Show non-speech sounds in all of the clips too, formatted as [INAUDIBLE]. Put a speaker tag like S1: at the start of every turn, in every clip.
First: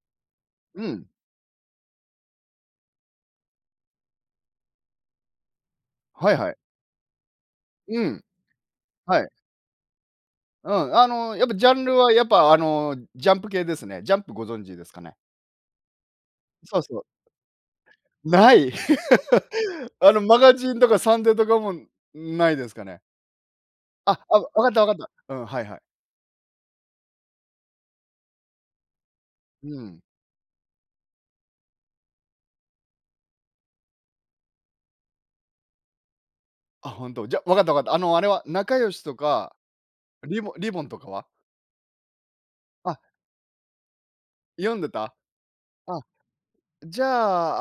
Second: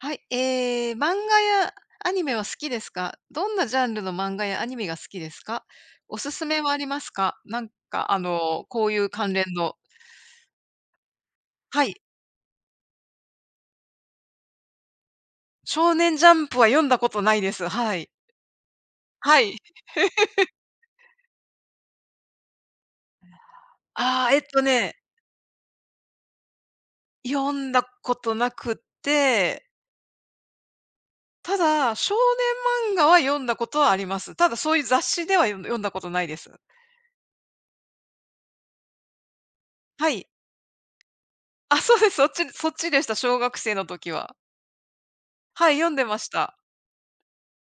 S1: はい、
S2: う
S1: ええ、漫
S2: ん、
S1: 画やアニメは好きですか？どんなジャンルの漫画やアニメが好きですか？おす
S2: はい
S1: す
S2: はい。
S1: めはありますか？
S2: うん、
S1: こういう
S2: はい。
S1: 関連の
S2: うん、やっぱジャン
S1: はい。
S2: ルはやっぱジャンプ系ですね。ジャンプご存知ですかね？
S1: 少年ジャンプは
S2: そう
S1: 読ん
S2: そ
S1: だ
S2: う。
S1: ことないです。はい。
S2: ない。
S1: はい。
S2: [LAUGHS] マガジンとかサンデーとかもないですかね？あ、
S1: ああ、
S2: あ、分かった分かった。うん、はいはい。
S1: 読んだことなくって、
S2: うん。
S1: ただ、少年漫画は読んだことはあります。ただ、そういう雑誌では読んだことないです。
S2: あ、本当じゃ、分かった分かった。あれは仲良しとか、
S1: はい。
S2: リボンとかは？
S1: あ、そうです。そっちそっち
S2: あ、
S1: でした。小学生の時は。
S2: 読んでた？
S1: はい、読ん
S2: あ、
S1: でました。
S2: じゃ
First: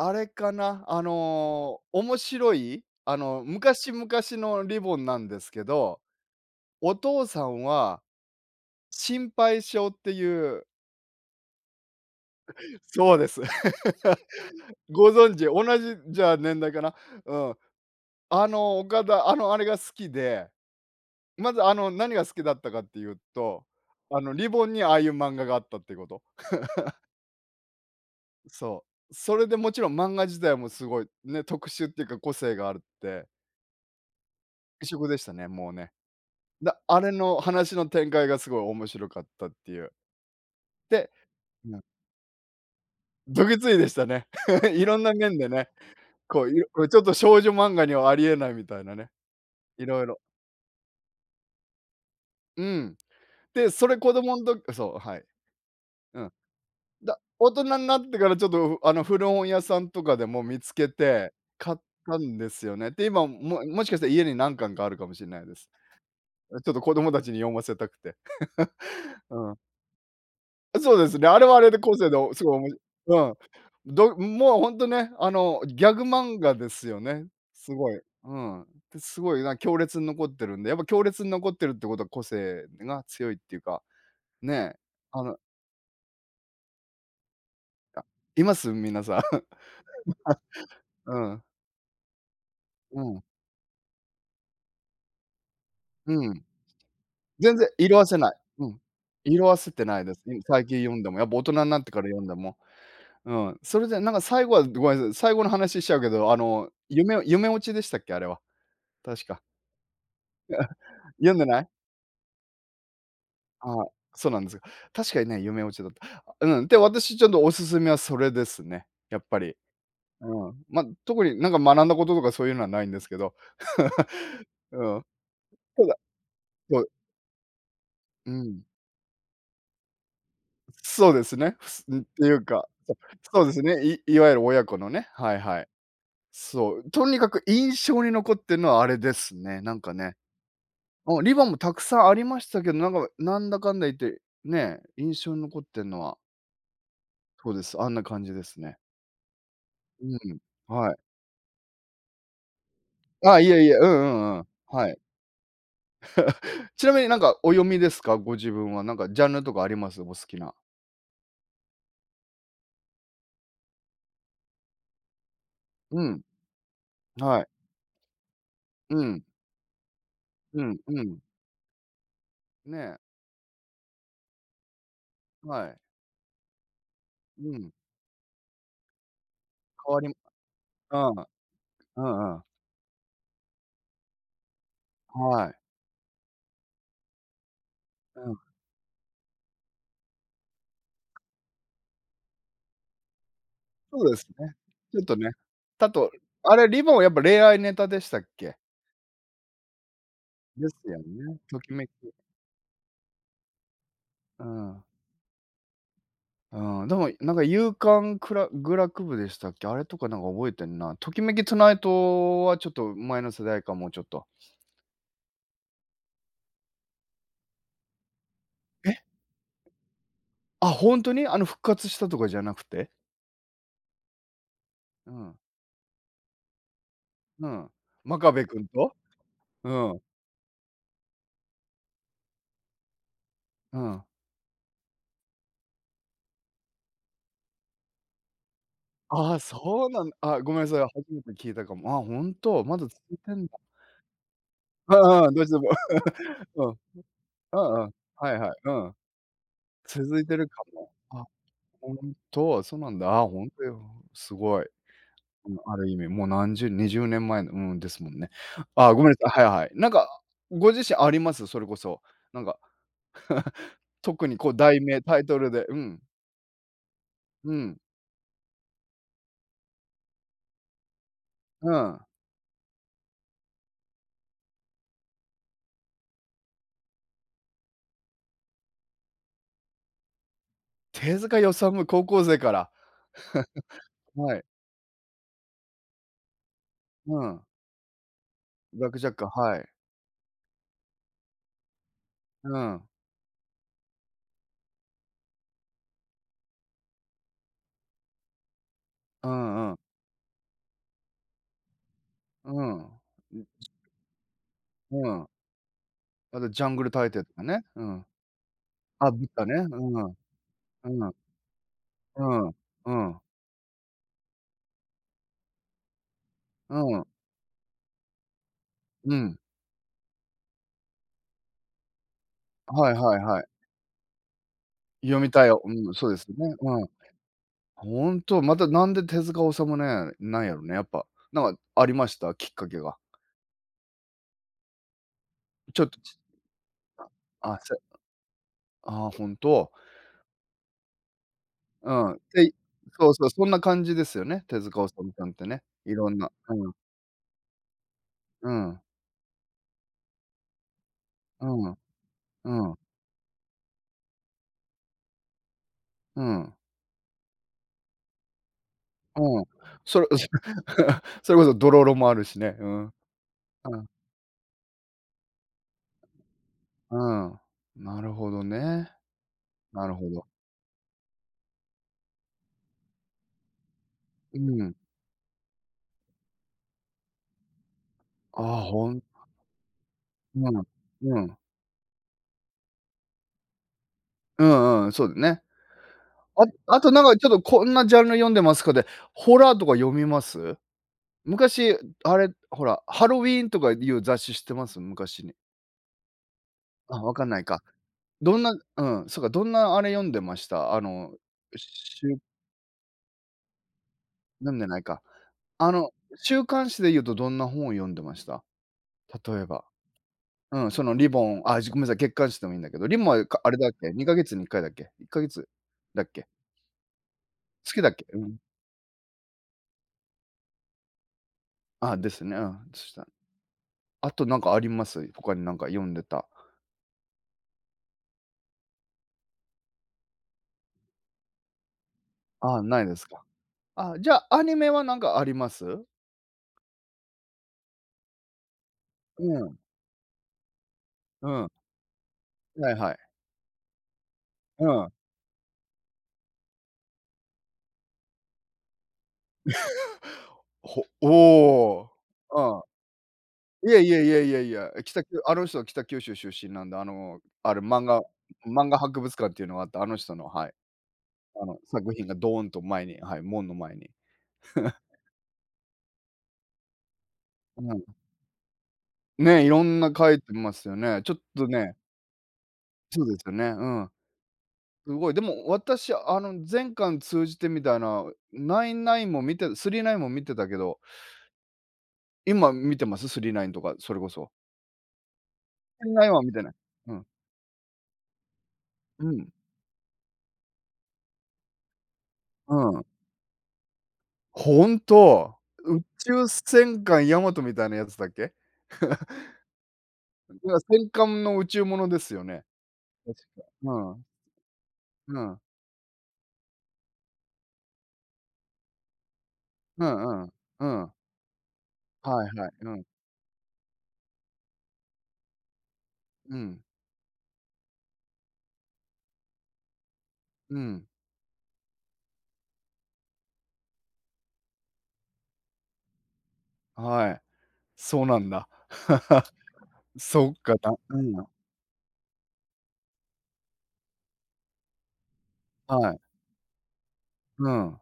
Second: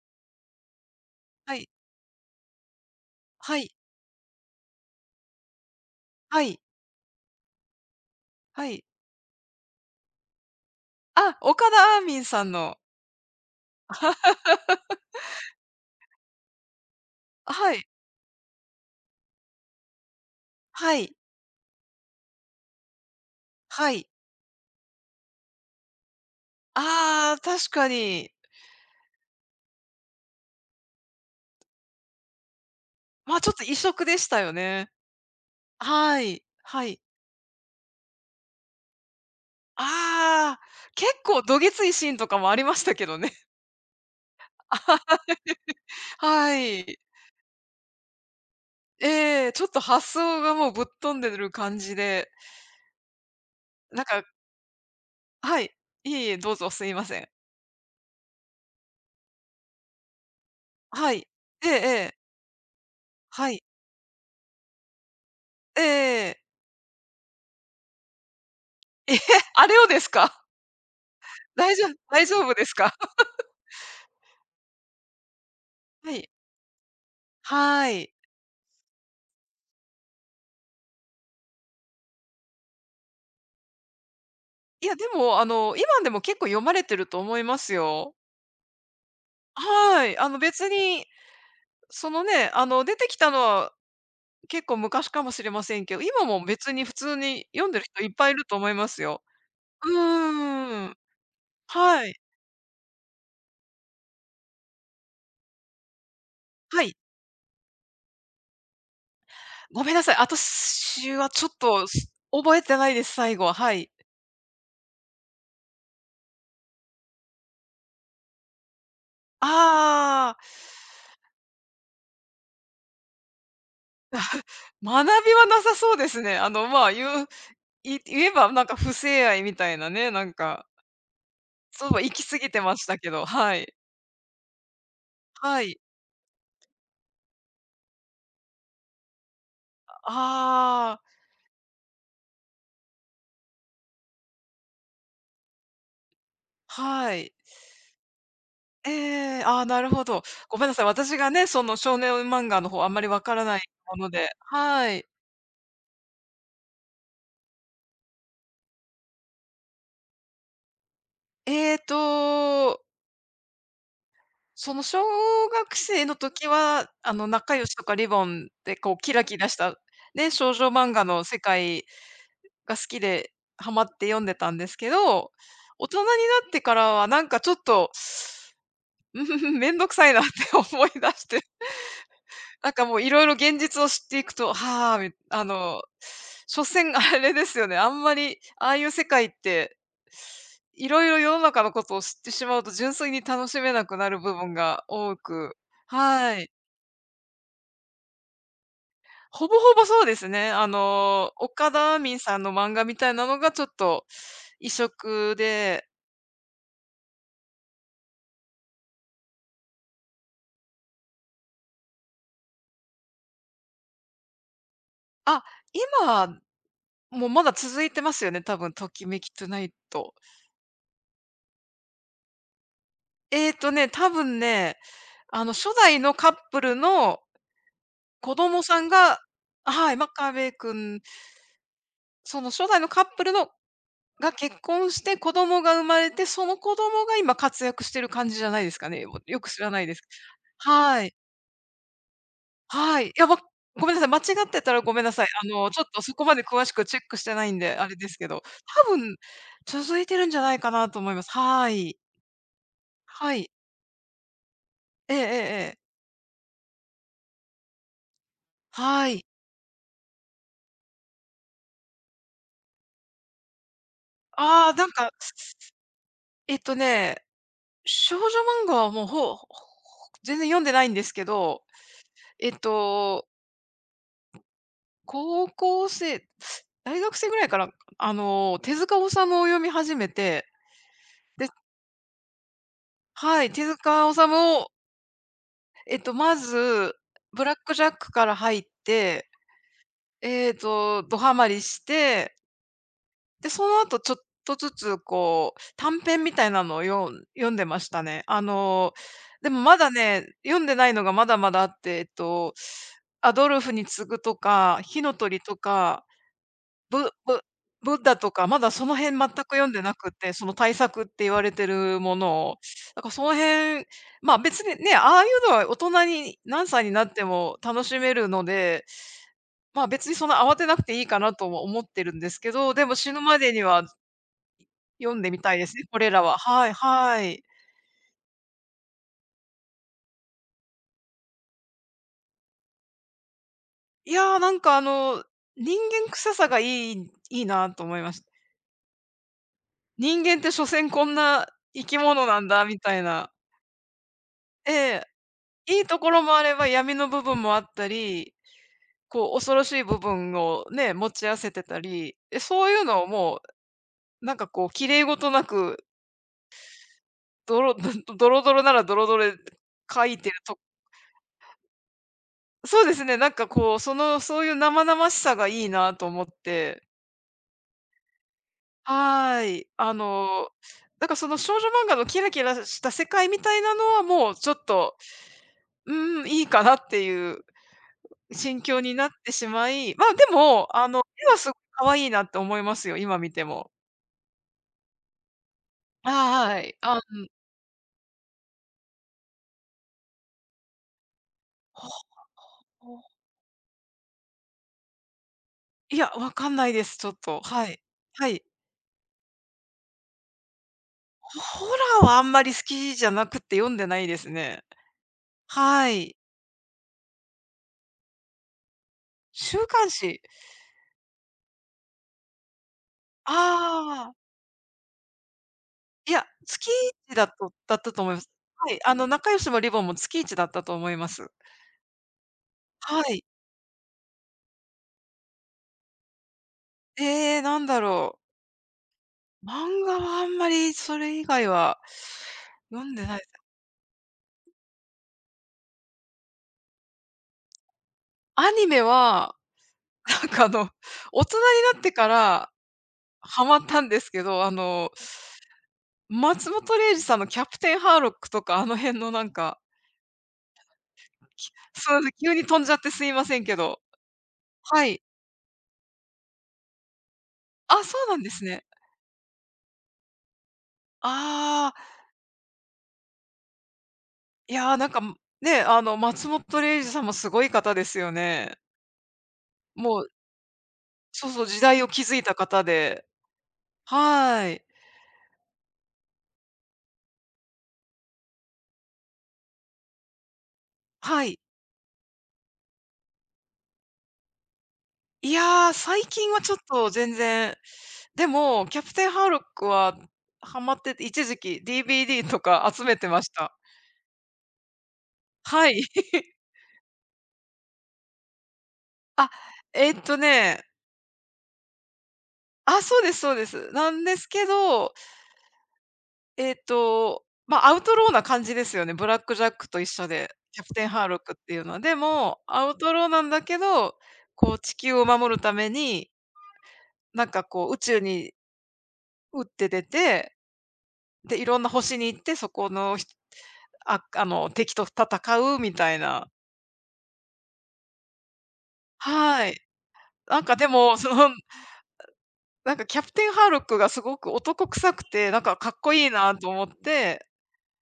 S2: あ、あれかな、
S1: はい。
S2: 面白い、
S1: はい。
S2: 昔々のリボンなんですけど、
S1: はい。
S2: お父さんは
S1: はい。
S2: 心配性っていう、
S1: あ、岡田アーミンさんの。
S2: そうです。[LAUGHS] ご存知、同じじゃあ年代かな。うん。
S1: はい。
S2: あの岡田、あれが好きで、
S1: はい。
S2: まず何が好きだったかっていうと、
S1: はい。
S2: あのリボンにああいう漫画があったってこと。
S1: ああ、確かに。
S2: そう。それでもちろん漫画自体もすごいね、特殊っていうか個性があるって、
S1: まあ、ちょっと異色でしたよ
S2: 異
S1: ね。
S2: 色でしたね、もうね。
S1: はい。
S2: だ
S1: は
S2: あ
S1: い。
S2: れの話の展開がすごい面白かったっていう。
S1: ああ、結
S2: で、
S1: 構どぎ
S2: うん、
S1: ついシーンとかもありましたけどね。
S2: どぎついでしたね。[LAUGHS] いろん
S1: [LAUGHS]
S2: な
S1: あ
S2: 面でね。こう、
S1: は
S2: これち
S1: い。
S2: ょっと少女漫画にはありえないみたいなね、
S1: ええ、ちょっと
S2: いろい
S1: 発
S2: ろ
S1: 想がもうぶっ飛んでる感じで、
S2: うん。で、それ
S1: なん
S2: 子
S1: か
S2: 供ん時そう、はい。
S1: はい。い
S2: う
S1: えい
S2: ん。
S1: え、どうぞすいま
S2: だ
S1: せん。
S2: 大人になってからちょっと、古本屋さんとかでも見つけ
S1: はい。
S2: て、
S1: えええ
S2: 買った
S1: え、
S2: んですよね。で、今
S1: はい。
S2: ももしかしたら家に何巻かあるかもしんないです。
S1: えええ。
S2: ちょっと子供たちに読ませたくて。
S1: ええ、
S2: うん。
S1: あれをですか？
S2: そうですね。あれ
S1: [LAUGHS]
S2: はあれ
S1: 大
S2: で
S1: 丈夫
S2: 個性で
S1: 大丈
S2: すご
S1: 夫
S2: いお
S1: で
S2: も
S1: す
S2: し
S1: か？
S2: う
S1: [LAUGHS]
S2: ん。もうほんとね、ギャグ
S1: はい。
S2: 漫画ですよね。す
S1: は
S2: ごい。
S1: い。
S2: うん。で、すごいな、強烈に残ってるんで、やっぱ強烈に残ってるってことは個性が強いっていうか、ね、
S1: いや、で
S2: あの、
S1: も、今でも結構読まれてると思いますよ。
S2: います？皆さん。
S1: はい。
S2: [LAUGHS] うん。
S1: 出
S2: う
S1: てき
S2: ん。
S1: たのは結構昔かもしれませんけど、今
S2: うん。
S1: も別に普通に
S2: 全然
S1: 読んでる
S2: 色
S1: 人
S2: 褪
S1: いっ
S2: せ
S1: ぱ
S2: な
S1: いい
S2: い。
S1: ると
S2: う
S1: 思い
S2: ん。
S1: ますよ。
S2: 色褪せて
S1: う
S2: ないです。最近
S1: ー
S2: 読
S1: ん。
S2: んでも、やっぱ大人になってか
S1: は
S2: ら
S1: い。
S2: 読んでも。うん。それでなんか最後はごめんなさい、最後の話しちゃうけど、
S1: はい。
S2: 夢落ちでしたっけ？あれは。確か。
S1: ごめんなさい。
S2: [LAUGHS]
S1: 私は
S2: 読んで
S1: ちょっ
S2: ない？
S1: と覚えてないです、最後は。は
S2: ああ、
S1: い。
S2: そうなんですよ。確かにね、夢落ちだった。うん、で、私ちょっとおすすめはそれですね、やっぱり。
S1: ああ、
S2: うん。ま、特になんか学んだこととかそういうのはないんですけど。[LAUGHS] う
S1: 学
S2: ん。
S1: びはなさ
S2: た
S1: そ
S2: だ、
S1: うですね。
S2: そ
S1: ま
S2: う、
S1: あ、言うい言
S2: う
S1: えば
S2: ん。
S1: なんか不正愛みたいなね、なんか、
S2: そうですね。ふす
S1: そ
S2: ん、っ
S1: う、行
S2: て
S1: き
S2: い
S1: 過
S2: う
S1: ぎて
S2: か、
S1: ましたけど、
S2: そうで
S1: は
S2: す
S1: い。
S2: ね、いわゆる親子のね、はいは
S1: は
S2: い。
S1: い。
S2: そう、とにかく印象に残ってるのはあれですね、なんかね。
S1: ああ、
S2: うん、リボンもたくさんありましたけど、なんか、なんだかんだ言って、ね、印象に残ってるのは、
S1: はい。
S2: そうです、あんな感じですね。
S1: ええ、ああ、なるほ
S2: う
S1: ど。
S2: ん、
S1: ごめんなさい、
S2: はい。
S1: 私がね、その少年漫画の方あんまりわか
S2: あ、
S1: ら
S2: い
S1: ない
S2: えいえ、うん
S1: も
S2: う
S1: ので、
S2: んうん。は
S1: は
S2: い。
S1: い。
S2: ちなみになんかお読みですか？ご自分は。なんかジャンルとかあります？お好きな。
S1: えっと、その小学
S2: う
S1: 生の
S2: ん、
S1: 時は、あの、な
S2: はい。
S1: かよしとかリボンでこう
S2: う
S1: キ
S2: ん、
S1: ラキラした、ね、少
S2: う
S1: 女
S2: ん、
S1: 漫
S2: う
S1: 画
S2: ん。
S1: の世界が
S2: ね
S1: 好
S2: え、
S1: きで、ハマって読んでたんですけど、
S2: はい。
S1: 大人になってからはなんか
S2: う
S1: ちょっ
S2: ん、
S1: と、うーん、めんど
S2: 変
S1: く
S2: わ
S1: さい
S2: り
S1: なって思い出
S2: まうん、
S1: して。
S2: うんうん。
S1: なんかもういろいろ現実を知っていくと、はあ、みあ
S2: はい。
S1: の、所詮あれですよね、あんま
S2: うん、
S1: り、ああいう世界って、いろいろ世の中のことを知ってしまうと純粋に楽しめなく
S2: そう
S1: な
S2: で
S1: る
S2: す
S1: 部
S2: ね。
S1: 分が
S2: ちょっと
S1: 多
S2: ね、
S1: く
S2: だと、
S1: はい。
S2: あれ、リボンはやっぱ恋愛ネタでしたっけ？
S1: ほぼほぼそうですね。
S2: ですよね、とき
S1: 岡
S2: めき。
S1: 田ミンさんの漫画みたいなのがちょっと
S2: う
S1: 異
S2: ん。
S1: 色で、
S2: うん、でもなんか夕刊くらぐらくでしたっけ？あれとかなんか覚えてんな。ときめきトゥナイトはちょっと前の世代かも、ちょっと。
S1: あ、今もうまだ続いてますよね、多分と
S2: え
S1: きめきトゥナイト。
S2: あ、ほんとに？復活したとかじゃなくて？
S1: 多分ね、
S2: うん、
S1: あの初代のカップルの
S2: うん。真
S1: 子
S2: 壁
S1: 供
S2: 君
S1: さん
S2: と？
S1: が
S2: う
S1: はい、
S2: ん、
S1: 真壁君、その初代のカップルの
S2: うん。
S1: が結婚して子供が生まれて、その子供が今活躍してる感じじゃないですかね。も、
S2: ああ、
S1: よく知らな
S2: そ
S1: い
S2: う
S1: です。
S2: なんあ、ごめんなさい、
S1: は
S2: 初
S1: い。
S2: めて聞いたかも。あ、ほんと、まだ続
S1: はい。
S2: いてんだ。
S1: ごめんなさい、間違ってたらご
S2: う
S1: めんなさ
S2: ん
S1: い。
S2: うん、どっちでも。
S1: ちょっとそこまで詳し
S2: [LAUGHS] うん、
S1: くチェックしてない
S2: う
S1: んで、
S2: んう
S1: あ
S2: ん。
S1: れですけ
S2: はい
S1: ど、
S2: はい、う
S1: 多
S2: ん。
S1: 分続いて
S2: 続い
S1: るん
S2: て
S1: じゃ
S2: る
S1: ない
S2: か
S1: かな
S2: も。
S1: と思いま
S2: あ、
S1: す。は
S2: ほ
S1: い。
S2: んと、そうなんだ。あ、
S1: は
S2: ほん
S1: い。
S2: とよ。すごい。
S1: えええええ
S2: うん、あ
S1: え。
S2: る意味、もう20年前の、うん、ですもんね。あ、ごめ
S1: は
S2: ん
S1: い。
S2: なさい、はいはい。なんか、ご自身あります？それこそ。なんか、特にこう
S1: ああ、
S2: 題
S1: なん
S2: 名、
S1: か、
S2: タイトルでうん、
S1: えっとね、
S2: うん。
S1: 少女漫画はもう、全然読んでないんですけど
S2: うん。
S1: えっと、高校生、大学生ぐらいから、手塚治虫を読み始めて、
S2: 手塚
S1: で
S2: 治虫、高校生から。
S1: はい、手塚治
S2: はい。
S1: 虫を、えっと、まず、
S2: うん。
S1: ブラックジャックから入っ
S2: ブラックジャック、
S1: て、
S2: はい。
S1: えっと、ドハマりして、
S2: うん。
S1: で、その後ちょっとずつこう、短編みたいなのを読んでましたね。あの、
S2: う
S1: でも
S2: んうん。
S1: まだね、読んでないのがまだまだあって、えっと、
S2: うん。ん、
S1: アドルフに次ぐとか、火
S2: う
S1: の
S2: ん。
S1: 鳥とか
S2: あとジャングル大
S1: ブ
S2: 帝と
S1: ブ
S2: かね。う
S1: ブッ
S2: ん。
S1: ダとか、まだその
S2: あ、
S1: 辺
S2: ブ
S1: 全
S2: ッ
S1: く
S2: ダね。
S1: 読ん
S2: う
S1: でなく
S2: ん。
S1: て、その対
S2: う
S1: 策って
S2: ん。
S1: 言われてるも
S2: う
S1: の
S2: ん。
S1: を。
S2: う
S1: だから
S2: ん。
S1: その辺、ま、別にね、ああいうのは大人に何
S2: う
S1: 歳に
S2: ん。
S1: なっても楽しめるので、
S2: うん。
S1: ま、別にそんな慌てなくていいかなとも思ってるんですけど、で
S2: はい
S1: も死
S2: はい
S1: ぬま
S2: はい。
S1: でには読
S2: 読
S1: ん
S2: み
S1: でみ
S2: たい
S1: たい
S2: よ。
S1: ですね、
S2: うん、
S1: こ
S2: そ
S1: れ
S2: うで
S1: ら
S2: す
S1: は。
S2: ね。
S1: はい
S2: うん。
S1: はい。
S2: ほんと、またなんで手塚治虫ね、なんやろね、やっぱ。なんかありました？きっかけが。
S1: いやー、人
S2: ちょっと
S1: 間
S2: ち
S1: 臭さがいい
S2: あ、
S1: なと思いました。
S2: ああ、ほんと。
S1: 人間って所詮こんな生
S2: う
S1: き
S2: ん。
S1: 物なん
S2: で、
S1: だみたい
S2: そうそう、
S1: な。
S2: そんな感じですよね、手
S1: え
S2: 塚治
S1: え。
S2: 虫さんってね。
S1: いい
S2: い
S1: と
S2: ろ
S1: こ
S2: ん
S1: ろ
S2: な、
S1: もあれ
S2: う
S1: ば、
S2: ん、
S1: 闇の部分もあったり、
S2: うん、
S1: こう恐ろしい部分をね、持ち合わ
S2: う
S1: せて
S2: ん、
S1: たり、で
S2: う
S1: そうい
S2: ん、
S1: うのをなんかこう綺麗事なく、
S2: うん、
S1: ドロ [LAUGHS] ドロドロならドロドロで
S2: うん。そ
S1: 書
S2: れ
S1: いてると
S2: [LAUGHS] それこそドロロもあるしね。う
S1: そ
S2: ん。
S1: う
S2: う
S1: ですね、なんかこう、その、そういう生々しさがいいなと思って。
S2: ん、うん。なるほどね。
S1: はーい。
S2: な
S1: あ
S2: るほど。
S1: の、だからその少女漫画のキラキラした世界みたいなのは、もう
S2: う
S1: ちょっ
S2: ん。
S1: と、うん、いいかなっていう
S2: ああ、
S1: 心境になってしまい、まあ、で
S2: うん、
S1: も、あの、
S2: う
S1: 絵
S2: ん。
S1: はすごい可愛いなって思いますよ、今見ても。
S2: うんうん、そうだね。
S1: あ
S2: あ
S1: はい。
S2: あと
S1: あ、
S2: なんかちょっとこんなジャンル読んでますかで、ホラーとか読みます？昔
S1: ほ
S2: あれ、ほら、
S1: ほ
S2: ハロウィーンとかいう雑誌知ってます？昔に。
S1: いや、わかんないです、
S2: あ、
S1: ちょ
S2: わ
S1: っ
S2: かんな
S1: と。
S2: いか。
S1: はい。は
S2: ど
S1: い。
S2: んなうん、そうか、どんなあれ読んでました？
S1: ホラ
S2: し
S1: ーは
S2: ゅ
S1: あんまり好きじゃなくて読んでないです
S2: 読ん
S1: ね。
S2: でないか。あ
S1: は
S2: の、
S1: い。
S2: 週刊誌で言うとどんな本を読んでました？例え
S1: 週
S2: ば。
S1: 刊誌。
S2: うん、そのリボンあ、ごめんなさい、月刊誌でもいいんだけど、リボンは、あれだっけ、
S1: あ
S2: 2
S1: あ、
S2: か月に1回だっけ？1か月だっ
S1: い
S2: け？
S1: や、月一だとだっ
S2: 月だ
S1: た
S2: っ
S1: と
S2: け？
S1: 思い
S2: う
S1: ます。
S2: ん。
S1: はい、あの、仲良しもリボンも月一だったと思います。
S2: あ、ですね、うん、そし
S1: は
S2: た
S1: い。
S2: あとなんかあります？他になんか読んでた。
S1: ええ、なんだろう。漫画はあんまりそれ以外は
S2: あ、ない
S1: 読ん
S2: で
S1: で
S2: す
S1: ない
S2: か。あ、じゃあ、アニメはなんかあります？
S1: アニメは、
S2: うん、
S1: [LAUGHS] なんかあの、大
S2: う
S1: 人に
S2: ん、
S1: なってから
S2: はいはい。
S1: ハマったんですけど、あ
S2: う
S1: の、
S2: ん。
S1: 松本零士さんのキャプテンハーロックとか、あの辺のなんか、
S2: ほ
S1: すい
S2: お
S1: ません、急に
S2: お、う
S1: 飛
S2: ん。
S1: んじゃってすいませんけ
S2: いや
S1: ど。
S2: いやいやいや、いや、
S1: はい。
S2: あの人は北九州出身なんで、ある
S1: あ、そうなんですね。
S2: 漫画博物館っていうのがあって、あの人の、はい、
S1: あ
S2: 作
S1: あ、
S2: 品がドーンと前に、はい、門の前に。
S1: いや、
S2: [LAUGHS]
S1: なんか、ね、あの、松本零士さんもすごい
S2: う
S1: 方で
S2: ん。
S1: すよね。
S2: ね、いろんな
S1: も
S2: 書
S1: う、
S2: いてますよね。ちょっ
S1: そうそ
S2: と
S1: う、時
S2: ね
S1: 代を築いた方
S2: そ
S1: で。
S2: うですよね、うん。
S1: はい。
S2: すごい、でも私、全巻通じてみたいな、ナインナインも見てスリーナインも見てたけど、
S1: はい。
S2: 今見てます？スリーナインとか、それこそ。
S1: いや、
S2: スリー
S1: 最
S2: ナインは見
S1: 近は
S2: てな
S1: ち
S2: い。
S1: ょっと
S2: うん。
S1: 全然でも、キャプテ
S2: う
S1: ンハ
S2: ん。
S1: ーロックはハマってて、一時期 DVD とか
S2: う
S1: 集
S2: ん。
S1: めてました。
S2: ほんと、
S1: は
S2: 宇
S1: い。
S2: 宙
S1: [LAUGHS]
S2: 戦艦ヤマトみたいなやつだっけ？
S1: あ、
S2: いや、
S1: ね、
S2: 戦艦の宇宙ものですよね。
S1: あ、そうで
S2: 確
S1: すそうで
S2: か。
S1: す。
S2: う
S1: なん
S2: ん。
S1: ですけど、
S2: うん。
S1: えーっと、まあ、アウトローな感じですよね。ブラックジャックと
S2: う
S1: 一緒
S2: んう
S1: で、
S2: ん。
S1: キャ
S2: う
S1: プテン
S2: ん。
S1: ハーロックっていうのは。で
S2: はい
S1: も、
S2: はい。
S1: ア
S2: う
S1: ウ
S2: ん。
S1: トローなんだけど、こう地球を守るために、
S2: うん。
S1: なんかこう宇宙に打って出て、
S2: うん。
S1: で、いろんな星に行って、そこのひああの敵と戦うみたいな
S2: はい。そうなんだ。[LAUGHS]
S1: はい。
S2: そっ
S1: なん
S2: か、
S1: かでも、
S2: う
S1: そ
S2: ん。
S1: の、なんかキャプテンハーロックがすごく男臭くて、なんかかっ
S2: は
S1: こ
S2: い。
S1: いいなと思って、
S2: うん。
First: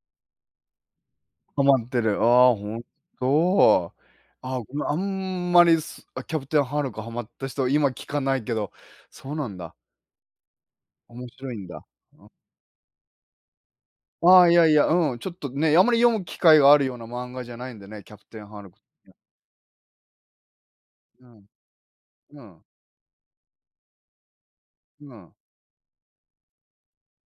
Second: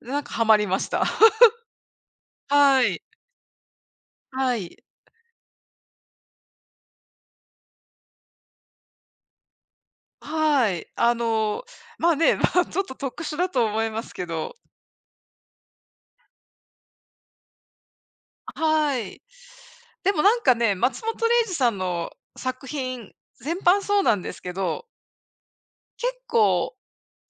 S1: で、なんかハマりました。[LAUGHS]
S2: ハマってる。ああ、ほん
S1: はい。
S2: と。あ
S1: は
S2: あ、ごめ
S1: い。
S2: ん、あんまり、あ、キャプテンハルクハマった人、今聞かないけど、そうなんだ。
S1: はい。あ
S2: 面白い
S1: の、
S2: んだ。
S1: まあね、まあ、ちょっと特殊だと思いますけ
S2: ああ、い
S1: ど、
S2: やいや、うん、ちょっとね、あまり読む機会があるような漫画じゃないんでね、キャプテンハルクっ
S1: は
S2: て。
S1: い。でもなんかね、松
S2: う
S1: 本
S2: ん。
S1: 零士さんの
S2: うん。
S1: 作品、全般そうなんですけど、
S2: うん。
S1: 結構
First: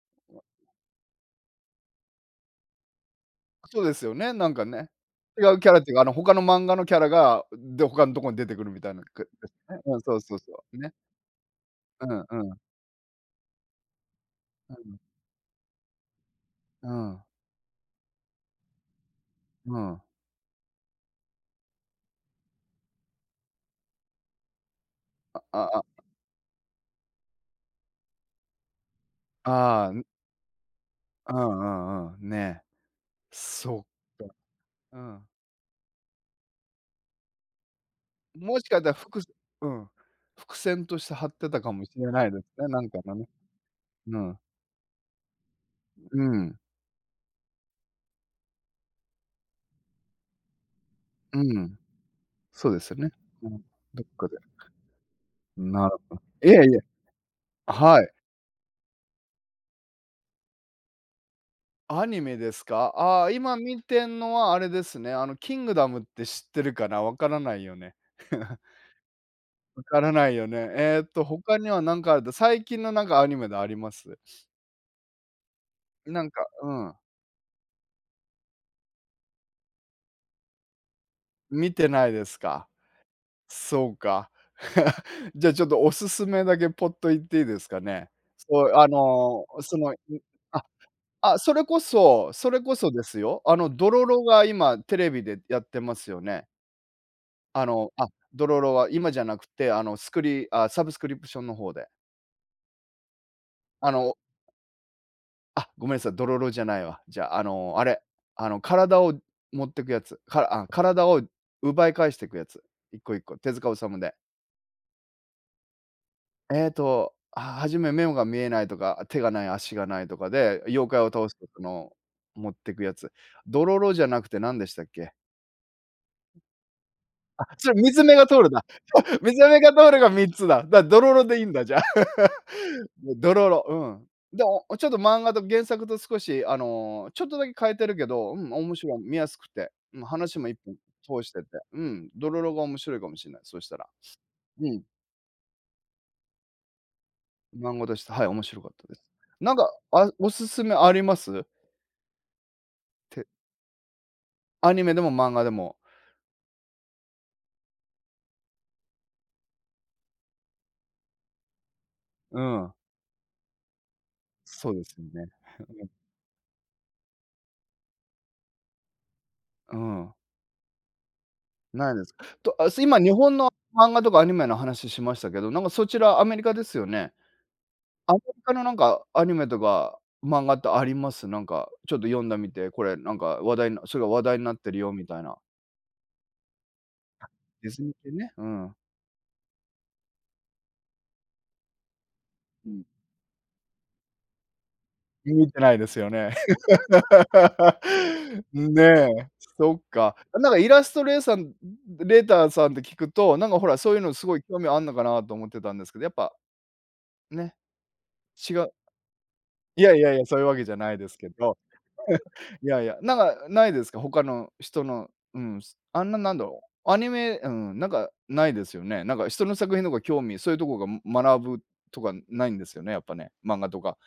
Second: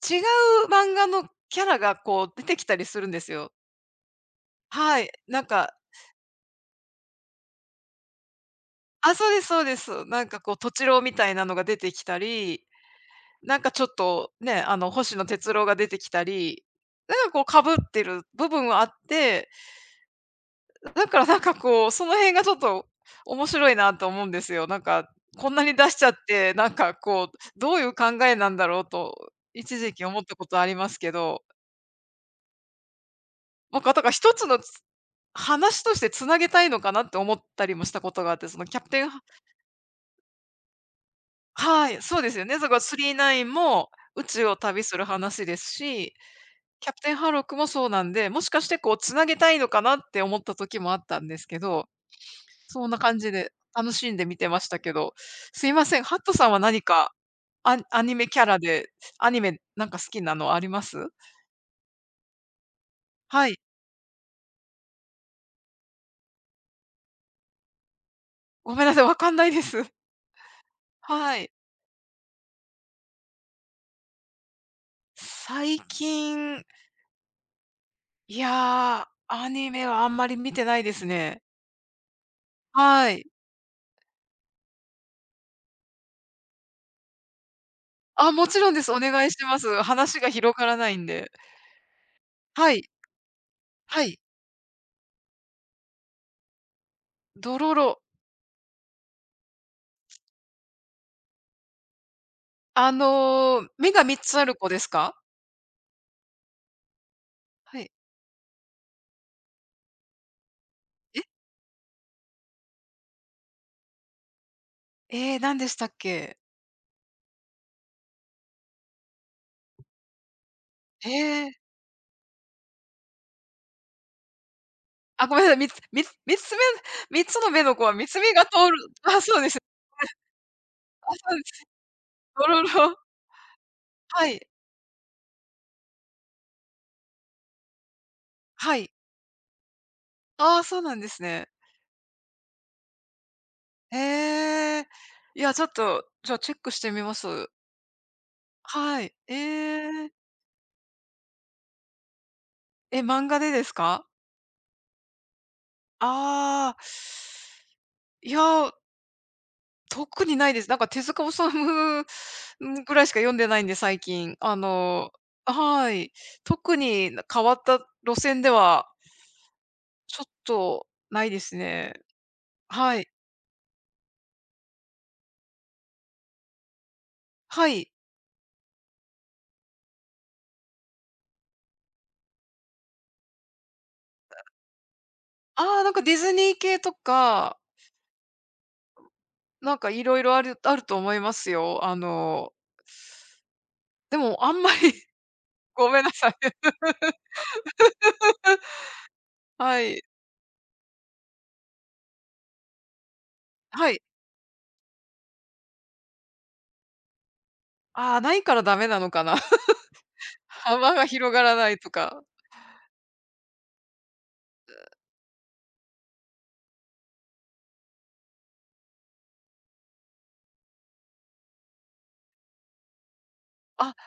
S1: 違う漫画のキャラがこう出てきたりするんですよ。
S2: そうですよね、なんかね。
S1: はい、
S2: 違うキャラっていうか、他の漫画のキャラが、で、他のとこに出てくるみたいな、
S1: あ、そうで
S2: で
S1: す
S2: す
S1: そうで
S2: ね。うん、
S1: す。
S2: そう
S1: なん
S2: そう
S1: かこう、
S2: そ
S1: と
S2: う。
S1: ち
S2: ね。
S1: ろうみたいなのが出てき
S2: うん
S1: た
S2: う
S1: り、
S2: ん
S1: なんかちょっとね、
S2: う
S1: あの、
S2: ん。
S1: 星野哲郎が出てきたり、
S2: う
S1: な
S2: ん。
S1: んかこう、被ってる部分はあって、
S2: うん。
S1: だからなんかこう、その辺がちょっと面白いなと思うんですよ。なんか、
S2: あ
S1: こんなに出し
S2: あ、
S1: ちゃって、なんかこう、どういう考えなんだろうと、一
S2: ああ、
S1: 時
S2: ん、
S1: 期思ったことありますけ
S2: う
S1: ど、
S2: んうんうん。ね。
S1: な
S2: そ
S1: ん
S2: っ
S1: かだから一
S2: か。
S1: つのつ
S2: うん。
S1: 話として繋げたいのかなって思ったりもしたことがあって、そ
S2: も
S1: の
S2: し
S1: キ
S2: か
S1: ャ
S2: した
S1: プ
S2: ら
S1: テン
S2: ふくすうん、伏線として張ってたかもし
S1: はい、
S2: れ
S1: そう
S2: ない
S1: で
S2: で
S1: す
S2: す
S1: よね。
S2: ね、
S1: だか
S2: な
S1: ら
S2: んかのね。
S1: 9インも
S2: う
S1: 宇
S2: ん。
S1: 宙を旅する話ですし、
S2: うん。
S1: キャプテンハーロックもそうなんで、もしかしてこうつなげたいのかなって思った時もあったんですけ
S2: うん。
S1: ど、
S2: そうで
S1: そ
S2: す
S1: ん
S2: よ
S1: な
S2: ね。
S1: 感じ
S2: うん。
S1: で楽
S2: どっ
S1: しんで
S2: かで。
S1: 見てましたけど、すいま
S2: なる
S1: せん、
S2: ほ
S1: ハッ
S2: ど。
S1: トさ
S2: い
S1: ん
S2: え
S1: は
S2: いえ。
S1: 何か、
S2: はい。
S1: ニメキャラで、アニメなんか好きなのあります？
S2: アニメですか？
S1: は
S2: 今
S1: い。
S2: 見てんのはあれですね、キングダムって知ってるかな？わからないよね。[LAUGHS]
S1: ごめんなさい、わかんないで
S2: わ
S1: す。[LAUGHS]
S2: からないよね。
S1: はい。
S2: 他には何かあると、最近のなんかアニメであります？
S1: 最
S2: なんか
S1: 近、
S2: うん、
S1: いやー、アニメはあんまり見てないですね。
S2: 見てないですか？
S1: はい。
S2: そうか。[LAUGHS] じゃ、ちょっとおすすめだけポッと言っていいですかね？
S1: あ、もち
S2: そ
S1: ろ
S2: う、
S1: んで
S2: あ
S1: す。お願いし
S2: の、
S1: ま
S2: そ
S1: す。
S2: の、ん
S1: 話が広
S2: あ、
S1: がらないんで。
S2: それこそそれ
S1: は
S2: こ
S1: い、
S2: そですよ。ド
S1: は
S2: ロ
S1: い。
S2: ロが今テレビでやってますよね。
S1: ど
S2: あ
S1: ろ
S2: の、
S1: ろ。
S2: あ、ドロロは今じゃなくて、あの、スクリあ、サブスクリプションの方で。
S1: あのー、
S2: あ
S1: 目が
S2: の、
S1: 3つある子ですか？
S2: ごめんなさい、ドロロじゃないわ。じゃあ、
S1: は
S2: あ
S1: い。
S2: れ、体を持ってくやつ、から体
S1: え？
S2: を奪い返していくやつ、一個一個、手塚治虫で。
S1: ええー何でしたっけ？
S2: 初め目が見えないとか、手がない、足がないとかで、妖怪を
S1: え
S2: 倒すと、
S1: えー。
S2: 持ってくやつ。ドロロじゃなくて何でしたっけ？
S1: あ、ごめんなさい。みっつみっつ3つ目3つの
S2: [LAUGHS]
S1: 目
S2: そ
S1: の
S2: れ
S1: 子は
S2: 水
S1: 3
S2: 目
S1: つ
S2: が
S1: 目
S2: 通
S1: が
S2: る
S1: 通
S2: な。
S1: る [LAUGHS]
S2: [LAUGHS]
S1: あ、
S2: 水
S1: そうで
S2: 目
S1: す。
S2: が通るが3つだ。だ、ド
S1: あ、
S2: ロロ
S1: そ
S2: で
S1: う
S2: い
S1: で
S2: いん
S1: す。
S2: だ、じゃあ。
S1: どろ
S2: [LAUGHS]
S1: ろ。
S2: ドロロ、
S1: は
S2: うん。で
S1: い、
S2: も、ちょっと漫画と原作と少し、ちょっとだけ変えてるけど、うん、面
S1: はい。
S2: 白い、見やすくて、うん、話も一
S1: ああ、
S2: 本
S1: そうなんです
S2: 通してて、
S1: ね。
S2: うん、ドロロが面白いかもしれない、そうしたら。
S1: え
S2: うん、
S1: えー。いや、ちょっと、じゃあチェックしてみます。
S2: 漫画として、はい、面白かったで
S1: は
S2: す。
S1: い。え
S2: なんか、
S1: え
S2: あ、
S1: ー。
S2: おすすめあります？
S1: え、
S2: て
S1: 漫画でですか？
S2: アニメでも漫画でも。
S1: ああー。いやー特にないです。なんか手塚治虫
S2: う
S1: [LAUGHS]、
S2: ん、
S1: ん、ぐらいしか読んでないんで、最近。あ
S2: そうですよ
S1: の
S2: ね。
S1: はい。特に変わった路線では、
S2: [LAUGHS] うん。
S1: ちょっとないです
S2: な
S1: ね。
S2: いです。と、
S1: は
S2: 今
S1: い。
S2: 日本の漫画とかアニメの話しましたけど、なんかそちらアメリカですよね。
S1: はい。
S2: アメリカのなんかアニメとか漫画ってあります？なんかちょっと読んだみて、これなんか話題なそれが話題になってるよみたいな。
S1: ああ、なんかディズニー系とか、
S2: ディズニー系ね、うん。
S1: なんかいろいろあるあると思いますよ。あの、
S2: うん。
S1: でもあんまり
S2: 見てな
S1: [LAUGHS]
S2: いで
S1: ご
S2: す
S1: めん
S2: よ
S1: なさ
S2: ね。
S1: いね。
S2: [LAUGHS] ねえ、そっ
S1: はい。
S2: か。なんかイラストレーサンレーターさんって聞くと、なんかほら、そ
S1: は
S2: ういう
S1: い。
S2: のすごい興味あんのかなと思ってたんですけど、やっぱね、
S1: ああ、ない
S2: 違
S1: から
S2: う
S1: ダメなのかな。
S2: いやいやいや、そう
S1: [LAUGHS]
S2: いうわけじゃな
S1: 幅
S2: い
S1: が
S2: ですけ
S1: 広がら
S2: ど。
S1: ないとか。
S2: いやいや、なんかないですか？他の人の、うん、すあんな、なんだろう、アニメうん、なんかないですよね。なんか人の作品とか興味、そういうとこが、学ぶとかないんですよね、やっぱね、漫画と
S1: あ
S2: か。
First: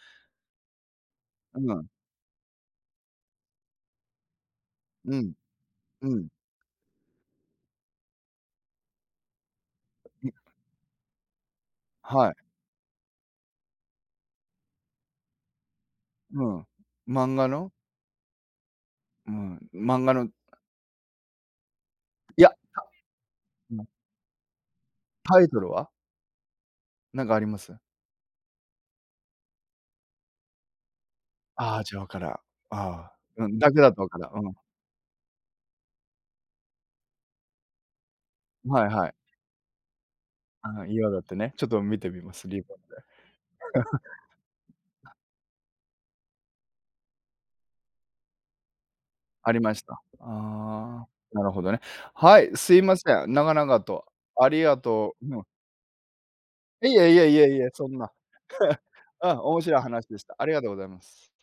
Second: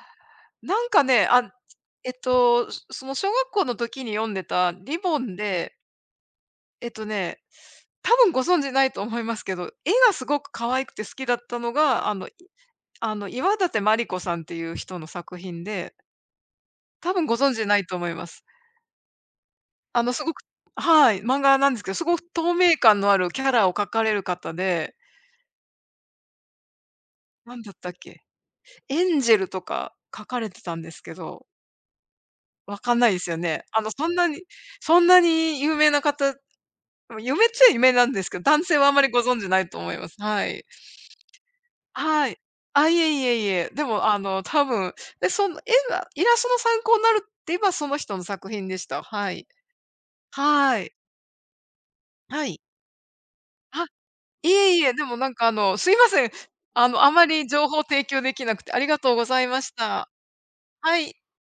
S1: なんかね、あ、
S2: うん、
S1: えっと、その小学校の時に読んでたリ
S2: う
S1: ボ
S2: ん、
S1: ンで、
S2: うん、
S1: えっとね、多分ご存知ないと思いますけど、絵がすご
S2: い
S1: く可愛くて好きだったのが、
S2: はい、
S1: あの、岩立マリ子さんっていう人の作品で、
S2: うん。
S1: 多分
S2: 漫
S1: ご
S2: 画
S1: 存知
S2: の
S1: ないと思います。
S2: うん、
S1: あ
S2: 漫画
S1: の、す
S2: の
S1: ごくはい、漫画なんですけど、すごく
S2: い
S1: 透
S2: や、
S1: 明感のあるキャラを
S2: う
S1: 描
S2: ん、
S1: かれる方で、
S2: タイトルは？なんかありま
S1: なん
S2: す？
S1: だったっけ、エンジェルとか描かれてたんですけど、
S2: ああ、じゃわからん。あ
S1: わかんな
S2: あ、
S1: いですよ
S2: うん、
S1: ね。
S2: だけ
S1: あの、
S2: だとわからん。うん。
S1: そんなに有名な方もう夢っちゃ夢なんですけど、男性
S2: は
S1: は
S2: い
S1: あんま
S2: は
S1: り
S2: い。
S1: ご存知ないと思います。はい。
S2: ああ、今だってね、ちょっと見てみ
S1: は
S2: ま
S1: い。
S2: す、リボン
S1: あ、
S2: で。
S1: いえいえいえ。でも、あの、多分、で、その絵がイラストの参考になるって言えば、その人の作品でした。はい。
S2: ありました。
S1: はい。
S2: ああ、なるほどね。は
S1: は
S2: い、
S1: い。
S2: すいません。長々
S1: あ、
S2: とあ
S1: い
S2: り
S1: え
S2: が
S1: いえ、で
S2: と
S1: もな
S2: う。
S1: ん
S2: うん。
S1: かあの、すいません。
S2: い
S1: あの、あ
S2: えい
S1: ま
S2: えい
S1: り
S2: えい
S1: 情
S2: え、
S1: 報
S2: そん
S1: 提
S2: な。
S1: 供できなくてあ
S2: [LAUGHS]
S1: りがとうご
S2: うん、
S1: ざい
S2: 面
S1: まし
S2: 白い話
S1: た。
S2: でした。ありがとうござい
S1: は
S2: ま
S1: い。
S2: す。